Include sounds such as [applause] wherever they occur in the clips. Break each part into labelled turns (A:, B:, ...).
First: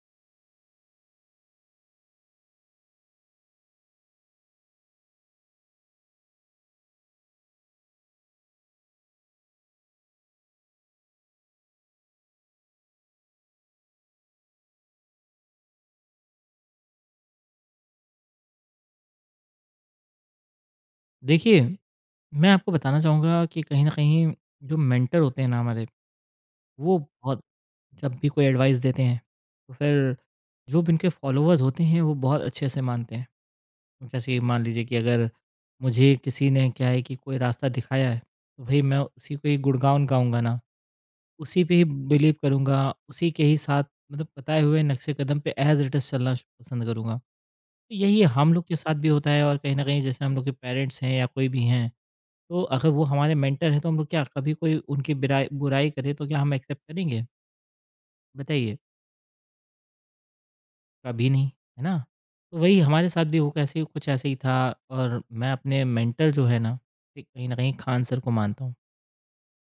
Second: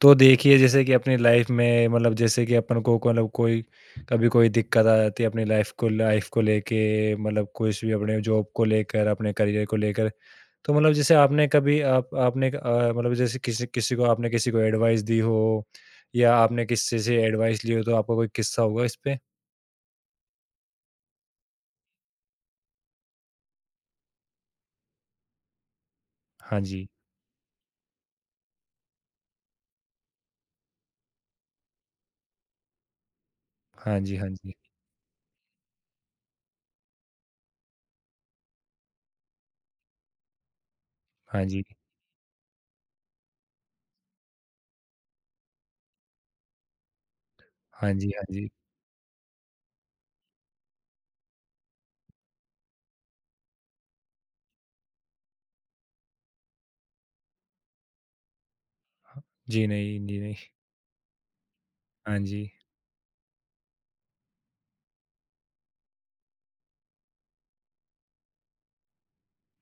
A: तो देखिए, जैसे कि अपनी लाइफ में मतलब जैसे कि अपन मतलब कोई कभी कोई दिक्कत आ जाती है अपनी लाइफ को लेके, मतलब कुछ भी, अपने जॉब को लेकर, अपने करियर को लेकर। तो मतलब जैसे आपने कभी आप आपने मतलब जैसे किसी किसी को आपने किसी को एडवाइस दी हो या आपने किसी से एडवाइस ली हो, तो आपका कोई किस्सा होगा इस पे।
B: देखिए, मैं आपको बताना चाहूँगा कि कहीं न कहीं जो मेंटर होते हैं ना हमारे,
A: हाँ जी।
B: वो बहुत जब भी कोई एडवाइस देते हैं, तो फिर जो भी उनके फॉलोवर्स होते हैं, वो बहुत अच्छे से मानते हैं।
A: हाँ जी। हाँ
B: जैसे
A: जी।
B: मान लीजिए कि अगर मुझे किसी ने क्या है कि कोई रास्ता दिखाया है, तो भई मैं उसी पे ही गुणगान गाऊँगा ना,
A: हाँ
B: उसी
A: जी।
B: पे ही बिलीव करूँगा, उसी के ही साथ मतलब बताए हुए नक्शे कदम पे एज़ इट इज़ चलना श पसंद करूँगा।
A: हाँ
B: तो
A: जी।
B: यही
A: हाँ जी।
B: हम लोग के साथ भी होता है और कहीं न कहीं जैसे हम लोग के पेरेंट्स हैं या कोई भी हैं, तो अगर वो हमारे मेंटर हैं तो हम लोग क्या कभी कोई उनकी बिराई बुराई करे तो क्या हम एक्सेप्ट करेंगे? बताइए,
A: जी नहीं, जी नहीं।
B: कभी नहीं, है ना?
A: हाँ जी।
B: तो वही हमारे साथ भी वो कैसे कुछ ऐसे ही था और मैं अपने मेंटर जो है ना, एक कहीं न कहीं खान सर को मानता हूँ।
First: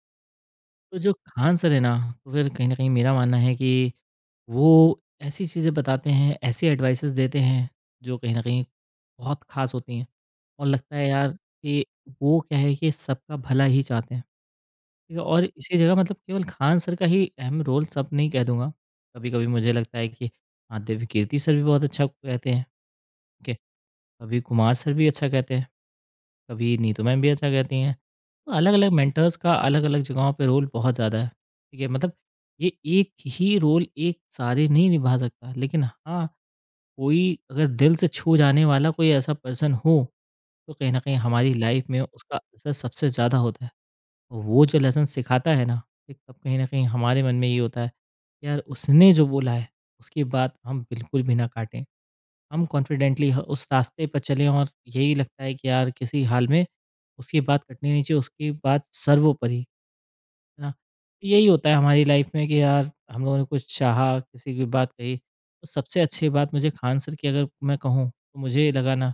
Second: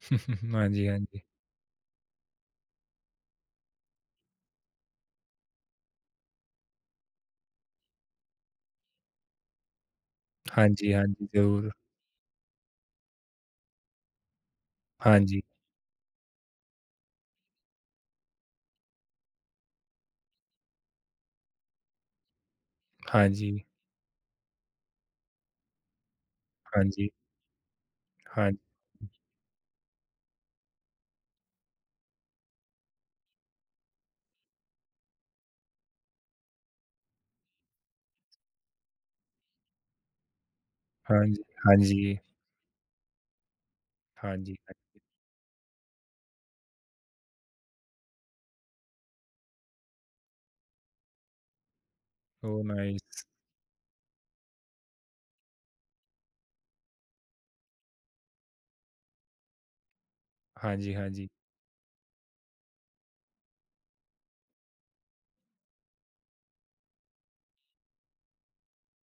A: [laughs] हाँ जी।
B: तो
A: हाँ
B: जो
A: जी।
B: खान सर है ना, तो फिर कहीं न कहीं मेरा मानना है कि वो ऐसी चीज़ें बताते हैं, ऐसी एडवाइसेज़ देते हैं, जो कहीं न कहीं बहुत ख़ास होती हैं और
A: हाँ जी।
B: लगता
A: हाँ
B: है
A: जी,
B: यार
A: जरूर।
B: कि वो क्या है कि सबका भला ही चाहते हैं। ठीक
A: हाँ
B: है,
A: जी।
B: और इसी जगह मतलब केवल खान सर का ही अहम रोल सब नहीं कह दूँगा। कभी-कभी मुझे लगता है कि हाँ, देवकीर्ति सर भी बहुत अच्छा कहते हैं,
A: हाँ
B: ठीक
A: जी।
B: है। कभी कुमार सर भी अच्छा कहते हैं, कभी
A: हाँ
B: नीतू
A: जी।
B: मैम भी अच्छा कहती हैं। तो
A: Hanjie,
B: अलग-अलग मेंटर्स का अलग-अलग जगहों पे रोल बहुत ज़्यादा है, ठीक है। मतलब ये एक ही रोल एक सारे नहीं निभा सकता, लेकिन हाँ, कोई अगर दिल से छू जाने वाला कोई ऐसा पर्सन हो, तो कहीं न कहीं हमारी लाइफ़ में
A: Hanjie,
B: उसका असर सबसे ज़्यादा होता है।
A: Hanjie.
B: वो जो लेसन सिखाता है ना, एक तब कहीं न कहीं हमारे मन में ये होता है, यार उसने जो बोला है, उसकी बात हम बिल्कुल भी ना काटें।
A: Oh,
B: हम
A: nice.
B: कॉन्फिडेंटली ह उस रास्ते पर चलें और यही लगता है कि यार किसी हाल में उसकी बात कटनी नहीं चाहिए, उसकी बात सर्वोपरि। ना?
A: Hanjie, Hanjie,
B: यही होता है हमारी लाइफ में कि यार हम लोगों ने कुछ चाहा, किसी की बात कही, तो सबसे अच्छी बात मुझे खान सर की अगर मैं कहूँ तो मुझे लगा ना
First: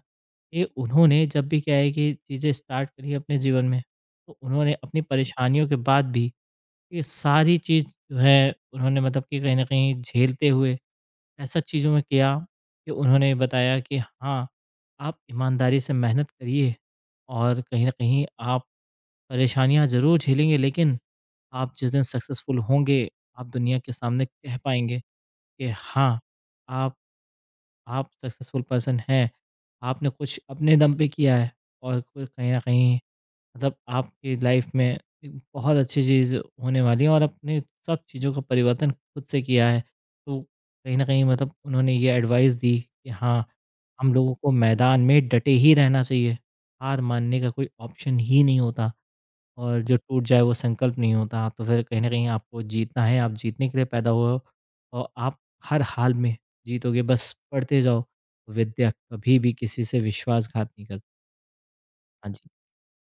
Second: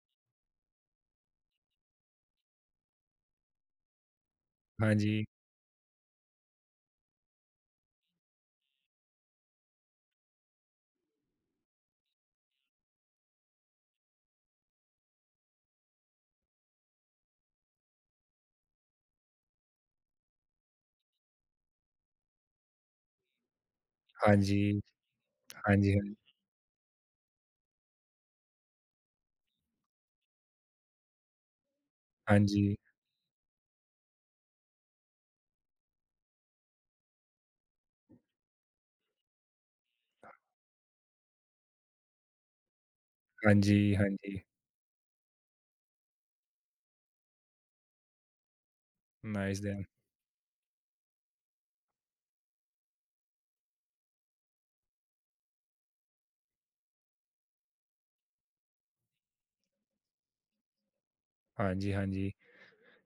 B: कि उन्होंने जब भी क्या है कि चीज़ें स्टार्ट करी अपने जीवन में, तो उन्होंने अपनी
A: Hanjie,
B: परेशानियों के बाद भी ये सारी चीज़ जो है उन्होंने मतलब कि कहीं न कहीं झेलते हुए ऐसा चीज़ों में किया कि उन्होंने बताया कि हाँ, आप ईमानदारी से मेहनत करिए और कहीं न कहीं आप परेशानियाँ ज़रूर झेलेंगे, लेकिन आप जिस दिन सक्सेसफुल होंगे, आप दुनिया के सामने कह पाएँगे कि
A: Hanjie,
B: हाँ, आप आप सक्सेसफुल पर्सन हैं। आपने कुछ अपने दम पे किया है और कोई कहीं न
A: Hanjie,
B: कहीं मतलब आपकी लाइफ में एक बहुत अच्छी चीज़ होने वाली है और आपने सब चीज़ों का परिवर्तन खुद से किया है। तो कहीं न कहीं मतलब उन्होंने ये एडवाइस दी कि हाँ,
A: Hanjie,
B: हम लोगों
A: Hanjie.
B: को मैदान में डटे ही रहना चाहिए। हार मानने का कोई ऑप्शन ही नहीं होता।
A: Nice
B: और
A: them.
B: जो टूट जाए वो संकल्प नहीं होता। तो फिर कहीं न कहीं आपको जीतना है, आप जीतने के लिए पैदा हुए हो और आप हर हाल में जीतोगे, बस पढ़ते जाओ। विद्या कभी भी किसी से विश्वासघात नहीं करती।
A: Hanjie,
B: हाँ
A: Hanjie.
B: जी।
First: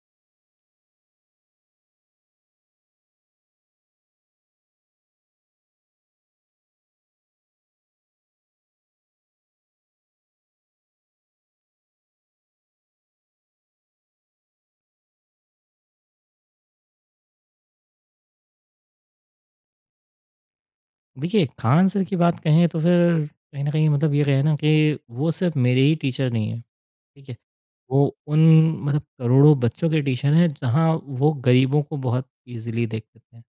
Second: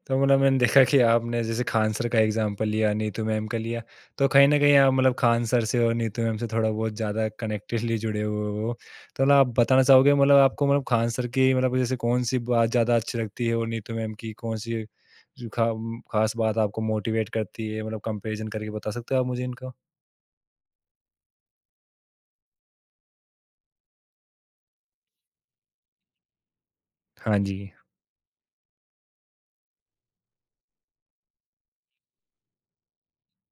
A: तो मतलब मैंने देखा कि आपने जैसे खान सर का एग्जांपल लिया, नीतू मैम का लिया, तो कहीं न कहीं आप मतलब खान सर से और नीतू मैम से थोड़ा बहुत ज़्यादा कनेक्टेडली जुड़े हुए हो। तो मतलब आप बताना चाहोगे, मतलब आपको मतलब खान सर की मतलब जैसे कौन-सी बात ज़्यादा अच्छी लगती है और नीतू मैम की कौन-सी जो खा ख़ास बात आपको मोटिवेट करती है? मतलब कंपैरिज़न करके बता सकते हो आप मुझे इनका?
B: देखिए, खान सर की बात कहें तो फिर कहीं न कहीं मतलब ये कहें ना कि वो सिर्फ़ मेरे ही टीचर नहीं हैं, ठीक है?
A: हाँ जी।
B: वो उन मतलब करोड़ों बच्चों के टीचर हैं, जहाँ वो गरीबों को बहुत ईज़िली देख लेते हैं।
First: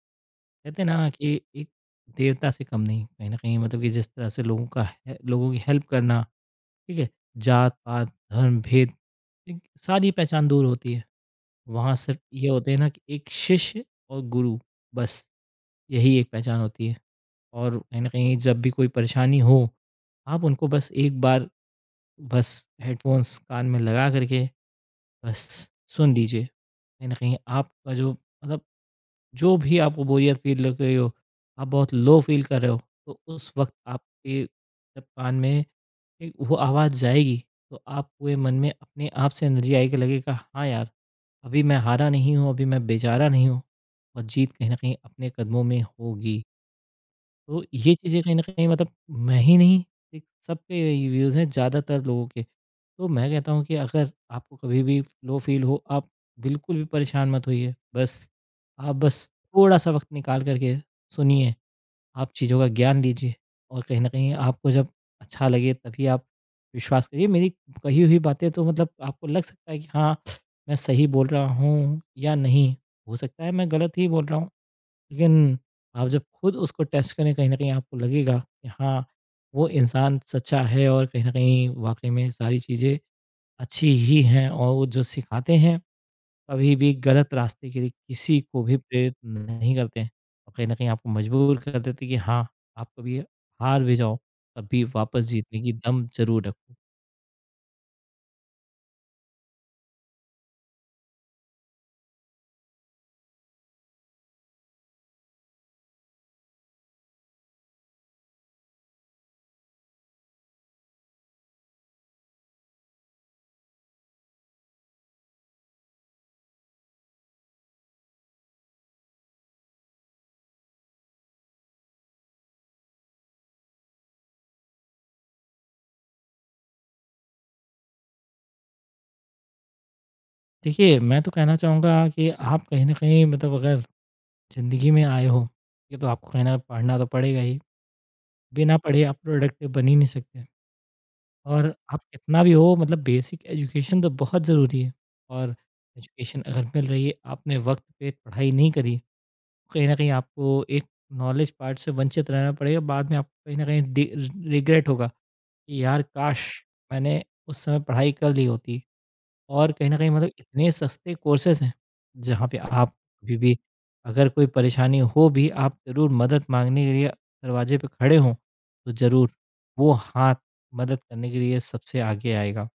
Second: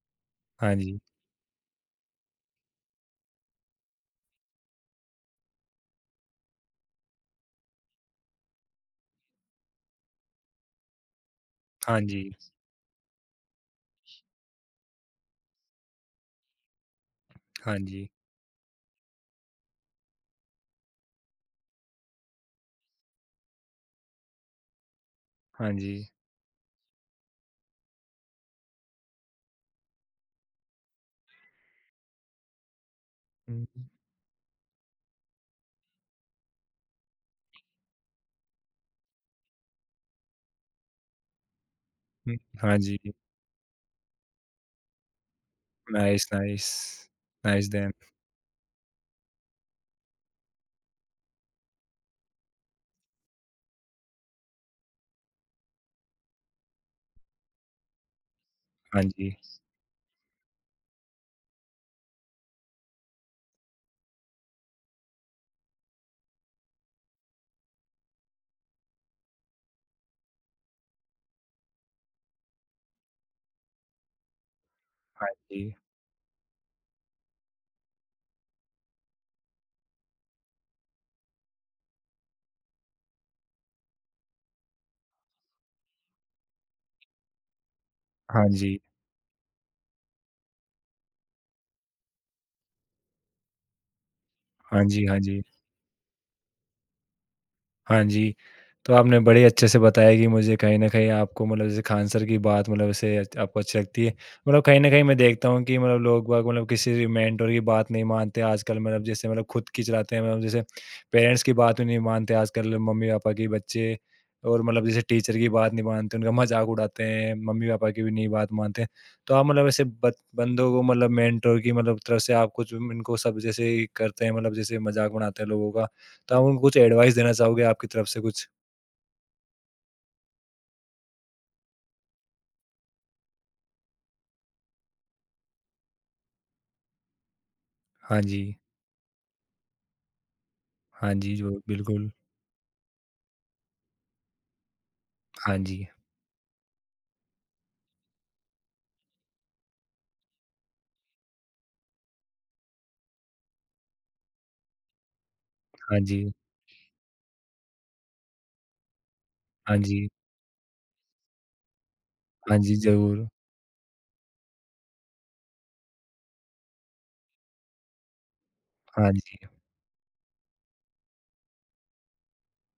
A: हाँ
B: कहते हैं
A: जी।
B: ना कि एक देवता से कम नहीं, कहीं न कहीं मतलब कि जिस तरह से लोगों का है लोगों की हेल्प करना, ठीक है? जात-पात, धर्म, भेद एक सारी पहचान दूर होती है। वहाँ
A: हाँ
B: सिर्फ़
A: जी।
B: ये होते हैं ना कि एक शिष्य और गुरु, बस यही एक पहचान होती है।
A: हाँ
B: और कहीं न
A: जी।
B: कहीं जब भी कोई परेशानी हो, आप उनको बस एक बार, बस हेडफ़ोन्स कान में लगा कर के बस
A: हाँ जी।
B: सुन लीजिए। कहीं न कहीं आपका जो मतलब जो भी आपको बोरियत फ़ील लग रही हो, आप बहुत लो फ़ील कर रहे हो, तो उस
A: हुँ,
B: वक़्त आपके जब कान में एक वो आवाज़ जाएगी, तो आप पूरे मन में अपने आप से एनर्जी आएगी, लगेगा हाँ यार, अभी मैं हारा नहीं
A: हुँ।
B: हूँ, अभी
A: हाँ
B: मैं
A: जी।
B: बेचारा नहीं हूँ और जीत कहीं ना कहीं अपने कदमों में
A: नाइस,
B: होगी।
A: नाइस।
B: तो
A: नाइस देन।
B: ये चीज़ें कहीं ना कहीं मतलब मैं ही नहीं, एक सब पे व्यूज़ हैं ज़्यादातर लोगों के। तो मैं कहता हूँ कि अगर आपको कभी भी लो फील हो, आप बिल्कुल भी परेशान मत होइए, बस आप
A: हाँ
B: बस
A: जी।
B: थोड़ा सा वक्त निकाल करके सुनिए, आप चीज़ों का ज्ञान लीजिए और कहीं न कहीं आपको जब अच्छा लगे तभी आप विश्वास करिए मेरी कही हुई बातें, तो मतलब आपको लग सकता है कि हाँ, मैं सही बोल रहा हूँ या नहीं। हो सकता है मैं गलत ही बोल रहा हूँ,
A: हाँ
B: लेकिन
A: जी।
B: आप जब खुद उसको टेस्ट करें, कहीं न कहीं आपको लगेगा कि हाँ, वो इंसान सच्चा है और कहीं न कहीं वाक़ई में सारी चीज़ें अच्छी ही हैं और वो जो सिखाते हैं, कभी भी गलत रास्ते के लिए किसी
A: हाँ
B: को भी
A: जी।
B: प्रेरित नहीं करते हैं और कहीं न कहीं आपको मजबूर कर देते हैं कि हाँ, आप कभी हार भी जाओ, तब भी
A: हाँ जी, हाँ
B: वापस
A: जी।
B: जीतने की दम ज़रूर रखो।
A: हाँ जी। तो आपने बड़े अच्छे से बताया कि मुझे कहीं न कहीं आपको मतलब जैसे खान-सर की बात मतलब ऐसे आपको अच्छी लगती है। मतलब कहीं न कहीं मैं देखता हूँ कि मतलब लोग-बाग मतलब किसी भी मेंटर की बात नहीं मानते आजकल, मतलब जैसे मतलब खुद की चलाते हैं, मतलब जैसे पेरेंट्स की बात भी नहीं मानते आजकल, मम्मी-पापा की बच्चे। और मतलब जैसे टीचर की बात नहीं मानते, उनका मज़ाक उड़ाते हैं, मम्मी-पापा की भी नहीं बात मानते। तो आप मतलब ऐसे बत बंदों को मतलब मेंटर की मतलब तरफ से आप कुछ इनको सब जैसे करते हैं, मतलब जैसे मज़ाक बनाते हैं लोगों का। तो आप उनको कुछ एडवाइस देना चाहोगे आपकी तरफ से कुछ?
B: देखिए, मैं तो कहना चाहूँगा कि आप कहीं न कहीं मतलब अगर ज़िंदगी में आए हो, ये तो आपको कहीं न कहीं पढ़ना तो पड़ेगा ही,
A: हाँ जी।
B: बिना पढ़े आप प्रोडक्टिव बन ही नहीं सकते
A: हाँ जी, ज़रूर,
B: और आप
A: बिल्कुल।
B: कितना भी हो मतलब बेसिक एजुकेशन तो बहुत ज़रूरी है और
A: हाँ जी।
B: एजुकेशन अगर मिल रही है, आपने वक़्त पे पढ़ाई नहीं करी, कहीं न कहीं आपको एक नॉलेज पार्ट से वंचित रहना पड़ेगा, बाद में आपको कहीं न कहीं डि रिग्रेट होगा कि
A: हाँ
B: यार
A: जी।
B: काश! मैंने उस समय पढ़ाई कर ली होती। और
A: हाँ
B: कहीं न
A: जी।
B: कहीं मतलब इतने सस्ते कोर्सेज़ हैं, जहाँ पे
A: हाँ जी,
B: आप
A: ज़रूर।
B: अभी भी अगर कोई परेशानी हो भी, आप ज़रूर मदद माँगने के लिए दरवाजे पे खड़े हों, तो
A: हाँ
B: ज़रूर
A: जी।
B: वो हाथ मदद करने के लिए सबसे आगे आएगा।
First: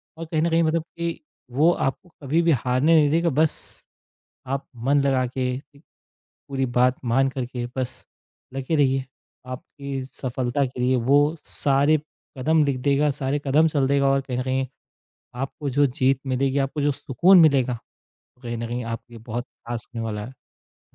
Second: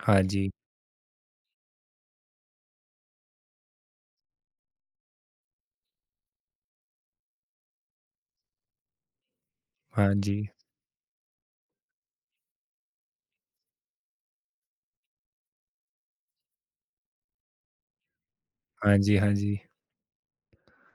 A: हाँ
B: और कहीं न
A: जी।
B: कहीं मतलब कि वो आपको कभी भी हारने नहीं देगा, बस आप मन लगा के पूरी बात मान कर के बस लगे रहिए। आपकी
A: हाँ जी।
B: सफलता के लिए वो सारे कदम लिख देगा, सारे कदम चल देगा और कहीं न कहीं आपको जो जीत मिलेगी, आपको जो सुकून मिलेगा, वो कहीं न कहीं
A: हाँ
B: आपके
A: जी।
B: लिए
A: हाँ
B: बहुत
A: जी।
B: ख़ास होने वाला है।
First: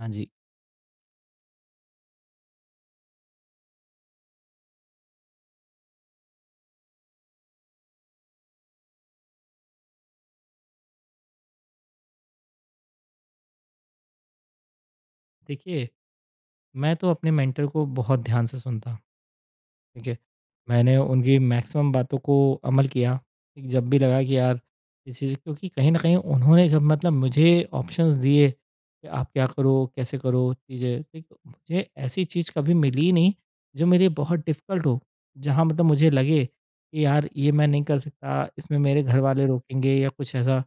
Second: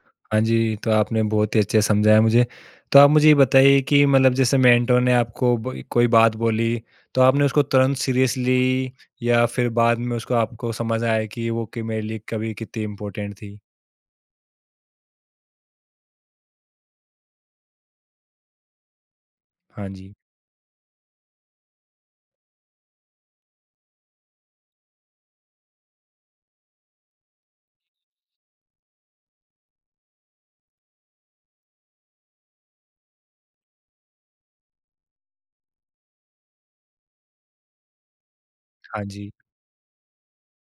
B: हाँ जी।
A: हाँ जी, तो आपने बहुत ही अच्छे से समझाया मुझे। तो आप मुझे ये बताइए कि मतलब जैसे मेंटर ने आपको ब कोई बात बोली, तो आपने उसको तुरंत सीरियसली ली या फिर बाद में उसको आपको समझ आया कि मेरे लिए कभी कितनी इम्पोर्टेंट थी?
B: देखिए, मैं तो अपने मेंटर को बहुत ध्यान से सुनता हूँ।
A: हाँ
B: ठीक
A: जी।
B: है। मैंने उनकी मैक्सिमम बातों को अमल किया, कि जब भी लगा कि यार इस चीज़ क्योंकि कहीं न कहीं उन्होंने जब मतलब मुझे ऑप्शंस दिए कि आप क्या करो, कैसे करो चीज़ें, ठीक, तो मुझे ऐसी चीज़ कभी मिली ही नहीं जो मेरे लिए बहुत डिफ़िकल्ट हो, जहाँ मतलब मुझे लगे कि यार ये मैं नहीं कर सकता, इसमें मेरे
A: हाँ जी।
B: घरवाले रोकेंगे या कुछ ऐसा।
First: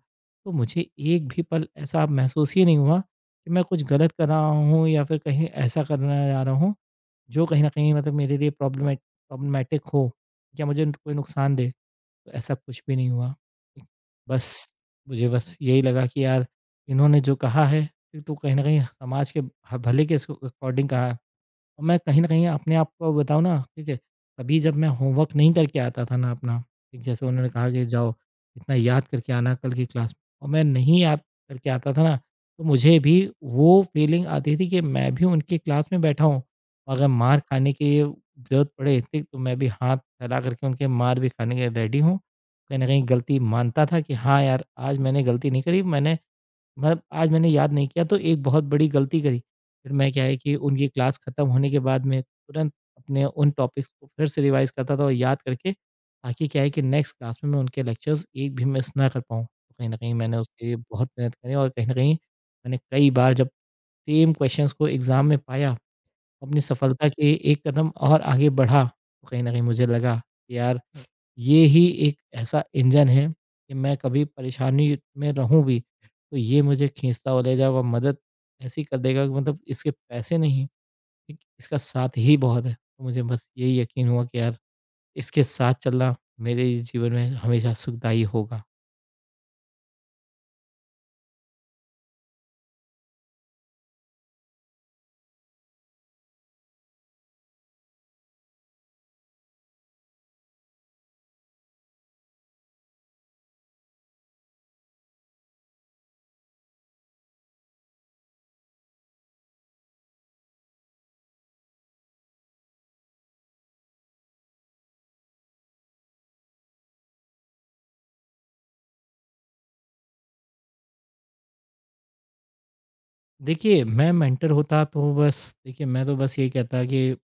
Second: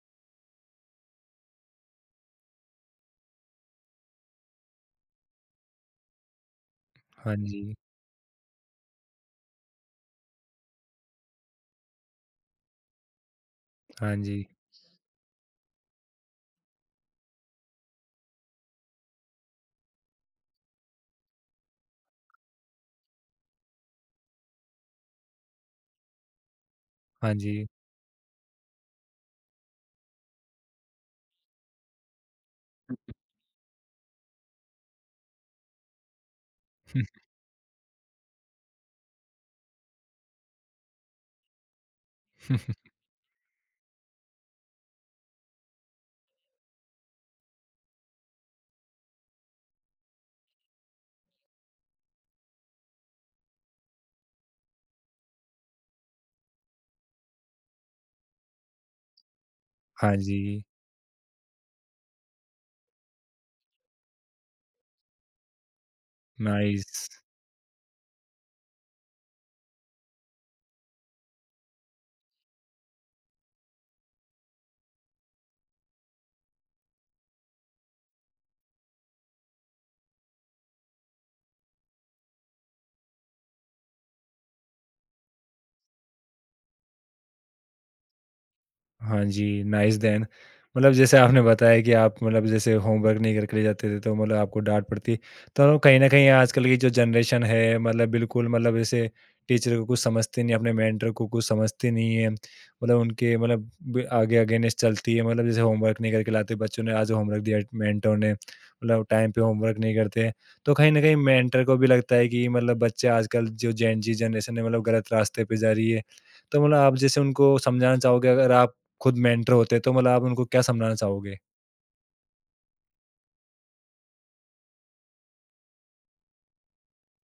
B: तो मुझे एक भी पल ऐसा महसूस ही नहीं हुआ कि मैं कुछ गलत कर रहा हूँ या फिर कहीं ऐसा करने जा रहा हूँ
A: हाँ
B: जो कहीं न
A: जी।
B: कहीं मतलब मेरे लिए प्रॉब्लमैटिक हो या मुझे कोई नुकसान दे, तो ऐसा कुछ भी नहीं हुआ। ठीक,
A: हाँ जी।
B: बस मुझे बस यही लगा कि यार इन्होंने जो कहा है, ये तो कहीं न कहीं समाज के ह भले के अस अकॉर्डिंग कहा और मैं कहीं न कहीं अपने आप को बताऊँ ना, ठीक है, कभी जब मैं होमवर्क नहीं करके आता था ना अपना, एक जैसे
A: हाँ
B: उन्होंने
A: जी।
B: कहा कि जाओ इतना याद करके आना कल की क्लास में और मैं नहीं याद करके आता था ना, तो मुझे भी वो फीलिंग आती थी कि मैं भी उनकी क्लास में बैठा हूँ। अगर मार खाने की ज़रूरत पड़े, ठीक, तो मैं भी हाथ फैला करके उनके मार भी खाने के लिए रेडी हूँ। कहीं न
A: [laughs]
B: कहीं गलती मानता था कि हाँ यार, आज मैंने गलती नहीं करी, मैंने मतलब आज मैंने याद नहीं किया तो एक बहुत बड़ी गलती करी। फिर मैं क्या है कि उनकी क्लास खत्म होने के बाद में तुरंत अपने उन टॉपिक्स को फिर से रिवाइज़ करता था और याद करके ताकि क्या है कि नेक्स्ट क्लास में मैं उनके लेक्चर्स एक भी मिस ना कर पाऊँ। तो कहीं न कहीं
A: हाँ
B: मैंने
A: जी।
B: उसके लिए बहुत मेहनत करी और कहीं न कहीं मैंने कई बार जब सेम क्वेश्चंस को एग्ज़ाम में पाया, अपनी सफलता
A: Nice.
B: के एक कदम और आगे बढ़ा, तो कहीं न कहीं मुझे लगा कि यार ये ही एक ऐसा इंजन है कि मैं कभी परेशानी में रहूँ भी, तो ये मुझे खींचता हुआ ले जाएगा, मदद ऐसी कर देगा कि मतलब इसके पैसे नहीं, ठीक, इसका साथ ही बहुत है। तो मुझे बस यही यकीन हुआ कि यार इसके साथ चलना मेरे जीवन में हमेशा सुखदायी होगा।
A: हाँ जी, नाइस देन। मतलब जैसे आपने बताया कि आप मतलब जैसे होमवर्क नहीं करके ले जाते थे, तो मतलब आपको डाँट पड़ती। तो कहीं न कहीं आजकल की जो जनरेशन है, मतलब बिल्कुल मतलब जैसे टीचर को कुछ समझती नहीं, अपने मेंटर को कुछ समझती नहीं है। मतलब उनके मतलब ब आगे अगेंस्ट चलती है, मतलब जैसे होमवर्क नहीं करके लाते, बच्चों ने आज होमवर्क दिया मेंटर ने, मतलब टाइम पे होमवर्क नहीं करते। तो कहीं न कहीं मेंटर को भी लगता है कि मतलब बच्चे आजकल जो जेन ज़ी जनरेशन है, मतलब गलत रास्ते पे जा रही है। तो मतलब आप जैसे उनको समझाना चाहोगे, अगर आप खुद मेंटर होते हैं, तो मतलब आप उनको क्या समझाना चाहोगे?
B: देखिए, मैं मेंटर होता तो बस देखिए मैं तो बस यही कहता कि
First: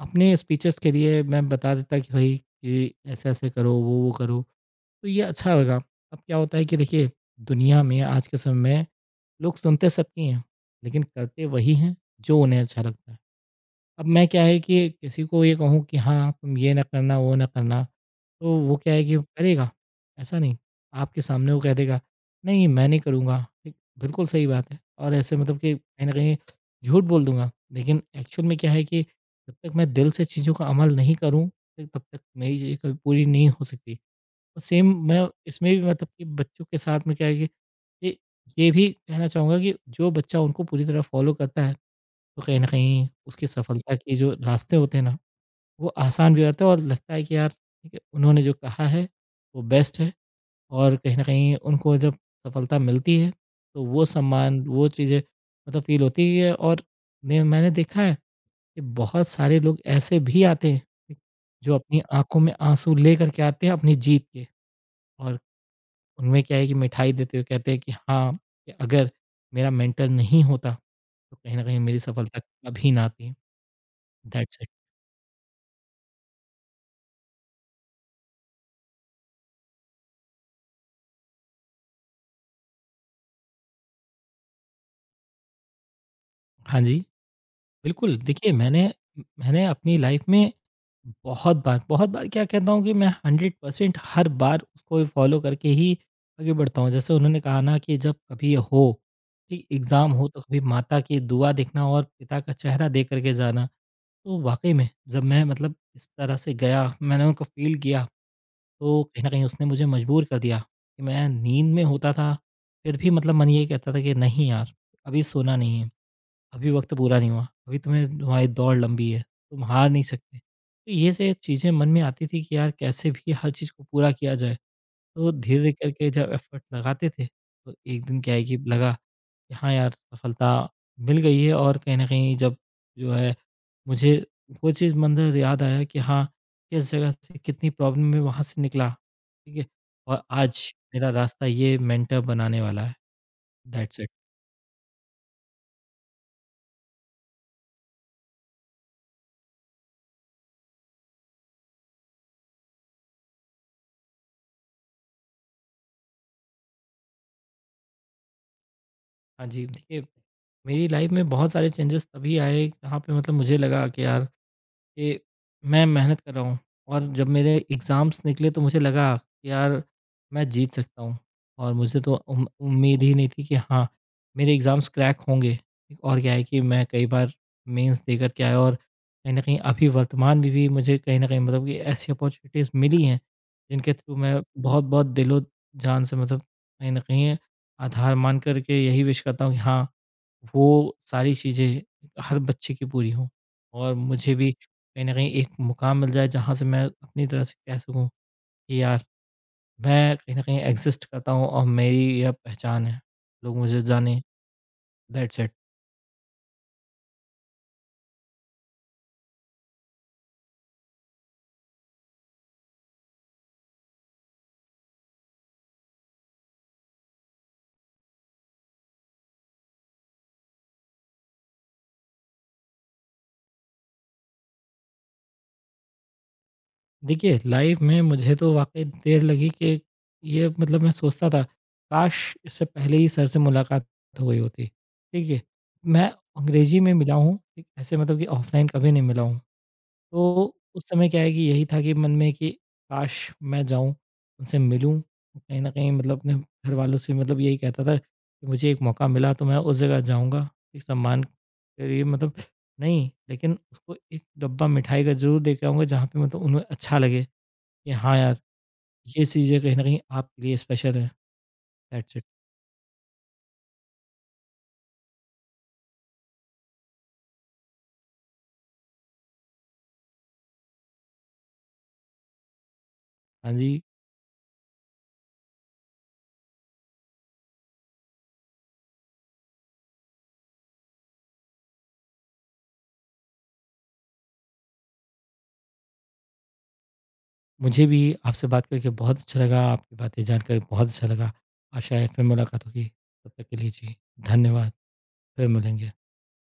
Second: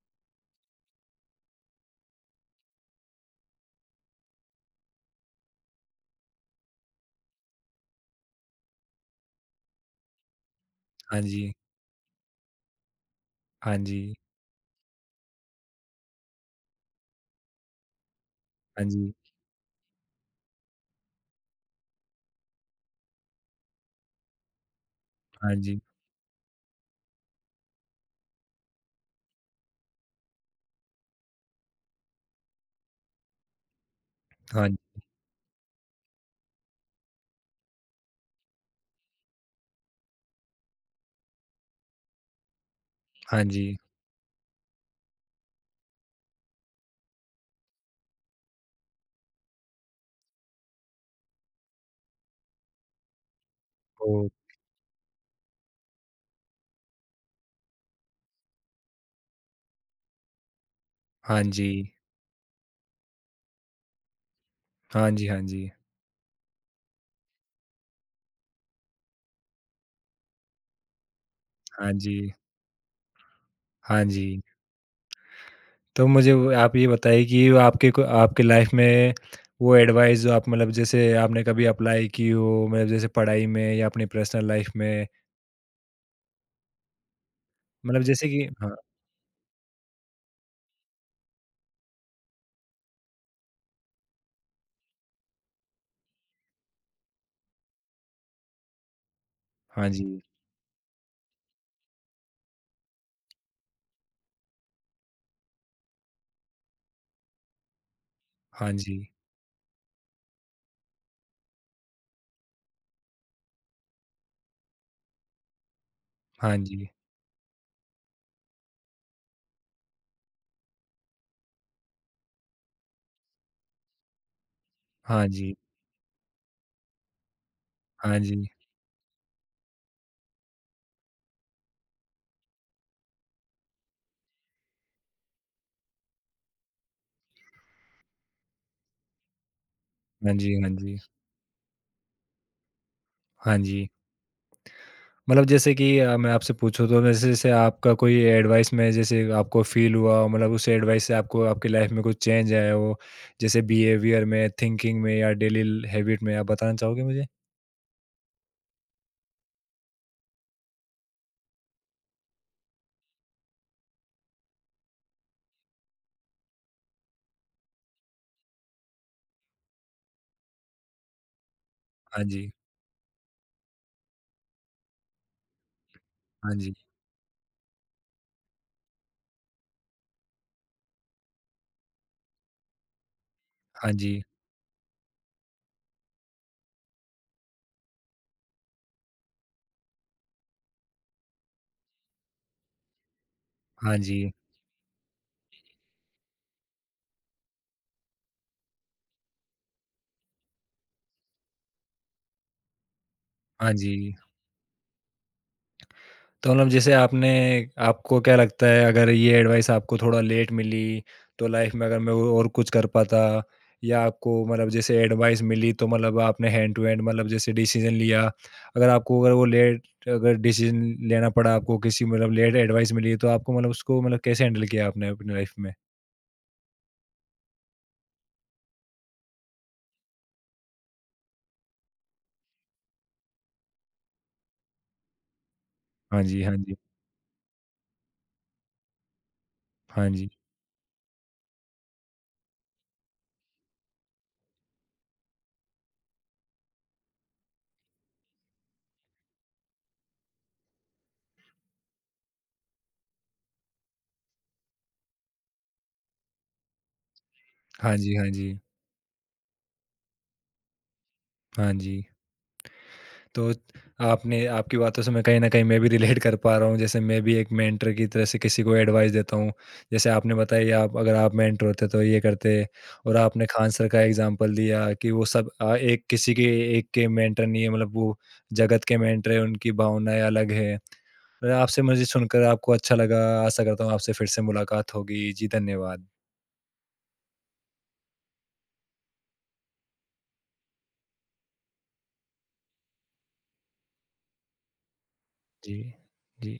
B: अपने स्पीचेज़ के लिए मैं बता देता कि भई कि ऐसे-ऐसे करो, वो-वो करो। तो ये अच्छा होगा। अब क्या होता है कि देखिए दुनिया में आज के समय में लोग सुनते सबकी हैं, लेकिन
A: हाँ
B: करते
A: जी।
B: वही हैं जो उन्हें अच्छा लगता है।
A: हाँ
B: अब
A: जी।
B: मैं क्या है कि किसी को ये कहूँ कि हाँ, तुम ये ना करना, वो ना करना, तो वो
A: हाँ
B: क्या है
A: जी।
B: कि करेगा, ऐसा नहीं। आपके सामने वो कह देगा, "नहीं, मैं नहीं करूँगा।" ठीक, बिल्कुल सही बात है और ऐसे
A: हाँ
B: मतलब कि
A: जी।
B: कहीं न कहीं झूठ बोल दूँगा, लेकिन एक्चुअल में क्या है कि जब तक मैं दिल से चीज़ों का अमल नहीं करूँ, तब तक मेरी चीज़ें कभी पूरी नहीं हो सकती।
A: हाँ।
B: सेम मैं इसमें भी मतलब कि बच्चों के साथ में क्या है कि ये ये भी कहना चाहूँगा कि जो बच्चा उनको पूरी तरह फ़ॉलो करता है, तो कहीं न कहीं
A: हाँ
B: उसकी
A: जी।
B: सफलता के जो रास्ते होते हैं ना, वो आसान भी रहता है और लगता है कि यार ठीक है, उन्होंने जो कहा है, वो बेस्ट है। और कहीं न कहीं उनको जब सफलता मिलती है, तो वो
A: ओह!
B: सम्मान, वो चीज़ें मतलब फ़ील होती ही है। और ने मैंने देखा है कि बहुत सारे लोग ऐसे भी आते हैं, ठीक,
A: हाँ जी।
B: जो अपनी आँखों में आँसू लेकर के आते हैं अपनी जीत के।
A: हाँ जी।
B: और
A: हाँ जी।
B: उनमें क्या है कि मिठाई देते हुए कहते हैं कि हाँ, कि अगर मेरा मेंटर नहीं होता, तो कहीं न कहीं
A: हाँ
B: मेरी
A: जी।
B: सफलता कभी ना आती।
A: हाँ जी।
B: That's it.
A: तो मुझे वो आप ये बताइए कि वो आपके लाइफ में वो एडवाइस जो आप मतलब जैसे आपने कभी अप्लाई की हो, मतलब जैसे पढ़ाई में या अपनी पर्सनल लाइफ में,
B: हाँ जी,
A: मतलब
B: बिल्कुल।
A: जैसे कि
B: देखिए
A: हाँ।
B: मैंने मैंने अपनी लाइफ़ में बहुत बार क्या कहता हूँ कि मैं 100% हर बार उसको फॉलो करके ही आगे बढ़ता हूँ। जैसे उन्होंने कहा ना कि जब कभी हो, कि
A: हाँ जी।
B: एग्ज़ाम हो तो कभी माता की दुआ देखना और पिता का चेहरा देख कर के जाना। तो वाक़ई में जब मैं मतलब इस तरह से गया, मैंने उनको फ़ील किया,
A: हाँ जी।
B: तो कहीं न कहीं उसने मुझे मजबूर कर दिया कि मैं नींद में होता था, फिर भी मतलब मन ये कहता था कि नहीं यार, अभी सोना नहीं है,
A: हाँ
B: अभी
A: जी।
B: वक़्त पूरा नहीं हुआ, अभी तुम्हें तुम्हारी दौड़ लंबी है, तुम हार नहीं सकते। तो ये से चीज़ें मन में आती थी कि यार कैसे भी हर चीज़ को पूरा किया जाए।
A: हाँ
B: तो
A: जी।
B: धीरे करके जब एफर्ट लगाते थे तो एक
A: हाँ
B: दिन क्या है
A: जी।
B: कि लगा कि हाँ यार सफलता मिल गई है। और कहीं न कहीं जब जो है मुझे वो चीज़ मंज़र याद आया कि हाँ, किस जगह से कितनी प्रॉब्लम में वहाँ से निकला, ठीक है? और
A: हाँ जी।
B: आज
A: हाँ जी। हाँ जी।
B: मेरा रास्ता ये मेंटर बनाने वाला है,
A: हाँ जी।
B: That's it.
A: मतलब जैसे कि मैं आपसे पूछूँ तो जैसे जैसे आपका कोई एडवाइस में जैसे आपको फ़ील हुआ, मतलब उस एडवाइस से आपको आपकी लाइफ़ में कुछ चेंज आया हो, जैसे बिहेवियर में, थिंकिंग में या डेली ल हैबिट में, आप बताना चाहोगे मुझे?
B: हाँ जी, देखिए मेरी लाइफ़ में बहुत सारे चेंजेस तभी आए जहाँ पे मतलब मुझे लगा कि यार कि मैं मेहनत कर रहा हूँ, और जब मेरे एग्ज़ाम्स निकले तो मुझे लगा कि यार मैं जीत सकता हूँ। और मुझे तो
A: हाँ जी।
B: उम्मीद ही नहीं थी कि हाँ, मेरे एग्ज़ाम्स क्रैक होंगे। और क्या है
A: हाँ
B: कि
A: जी।
B: मैं कई बार मेंस देकर के आया और कहीं न कहीं अभी वर्तमान में भी मुझे कहीं न कहीं मतलब कि ऐसी अपॉर्च्युनिटीज़ मिली हैं, जिनके
A: हाँ
B: थ्रू
A: जी।
B: मैं बहुत-बहुत दिलो-जान से मतलब कहीं न कहीं आधार मान कर के यही विश करता हूँ कि हाँ, वो सारी चीज़ें हर बच्चे की पूरी हों और
A: हाँ जी।
B: मुझे भी कहीं न कहीं एक मुकाम मिल जाए जहाँ से मैं अपनी तरफ से कह सकूँ कि यार, मैं कहीं न कहीं एग्ज़िस्ट करता हूँ और मेरी यह पहचान है। लोग
A: हाँ
B: मुझे
A: जी। हाँ
B: जानें,
A: जी।
B: That's it.
A: तो मतलब जैसे आपने आपको क्या लगता है, अगर ये एडवाइस आपको थोड़ा लेट मिली तो लाइफ में अगर मैं वो और कुछ कर पाता, या आपको मतलब जैसे एडवाइस मिली तो मतलब आपने हैंड टू हैंड मतलब जैसे डिसीजन लिया, अगर आपको अगर वो लेट अगर डिसीजन लेना पड़ा, आपको किसी मतलब लेट एडवाइस मिली तो आपको मतलब उसको मतलब कैसे हैंडल किया आपने अपनी लाइफ में?
B: देखिए लाइफ़ में मुझे तो वाक़ई देर लगी कि ये मतलब मैं सोचता था, काश इससे पहले ही सर से मुलाकात हो गई होती। ठीक है, मैं
A: हाँ जी, हाँ जी।
B: अंग्रेज़ी में मिला हूँ, एक ऐसे मतलब कि ऑफ़लाइन कभी नहीं मिला हूँ।
A: हाँ जी।
B: तो उस समय क्या है कि यही था कि मन में कि काश मैं जाऊँ, उनसे मिलूँ, कहीं न कहीं मतलब अपने घरवालों से मतलब यही कहता था कि मुझे एक मौका मिला तो मैं उस जगह जाऊँगा, एक सम्मान के लिए मतलब नहीं, लेकिन उसको एक डब्बा मिठाई का ज़रूर दे के आऊँगा, जहाँ पे मतलब उन्हें अच्छा लगे कि
A: हाँ जी,
B: हाँ
A: हाँ
B: यार,
A: जी।
B: ये चीज़ें कहीं न कहीं आपके लिए स्पेशल है।
A: हाँ जी।
B: That's it.
A: तो आपने आपकी बातों से मैं कहीं न कहीं मैं भी रिलेट कर पा रहा हूँ। जैसे मैं भी एक मेंटर की तरह से किसी को एडवाइस देता हूँ। जैसे आपने बताया कि आप अगर आप मेंटर होते तो ये करते, और आपने
B: हाँ
A: खान
B: जी,
A: सर का एग्ज़ाम्पल दिया कि वो सब एक के मेंटर नहीं है, मतलब वो जगत के मेंटर हैं, उनकी भावनाएँ अलग हैं। और आपसे मुझे सुनकर आपको अच्छा लगा। आशा करता हूँ आपसे फिर से मुलाकात होगी। जी, धन्यवाद।
B: मुझे भी आपसे बात करके बहुत अच्छा लगा, आपकी बातें जानकर बहुत अच्छा लगा। आशा है फिर मुलाकात होगी, तब तक के लिए जी, धन्यवाद, फिर
A: जी,
B: मिलेंगे।
A: जी।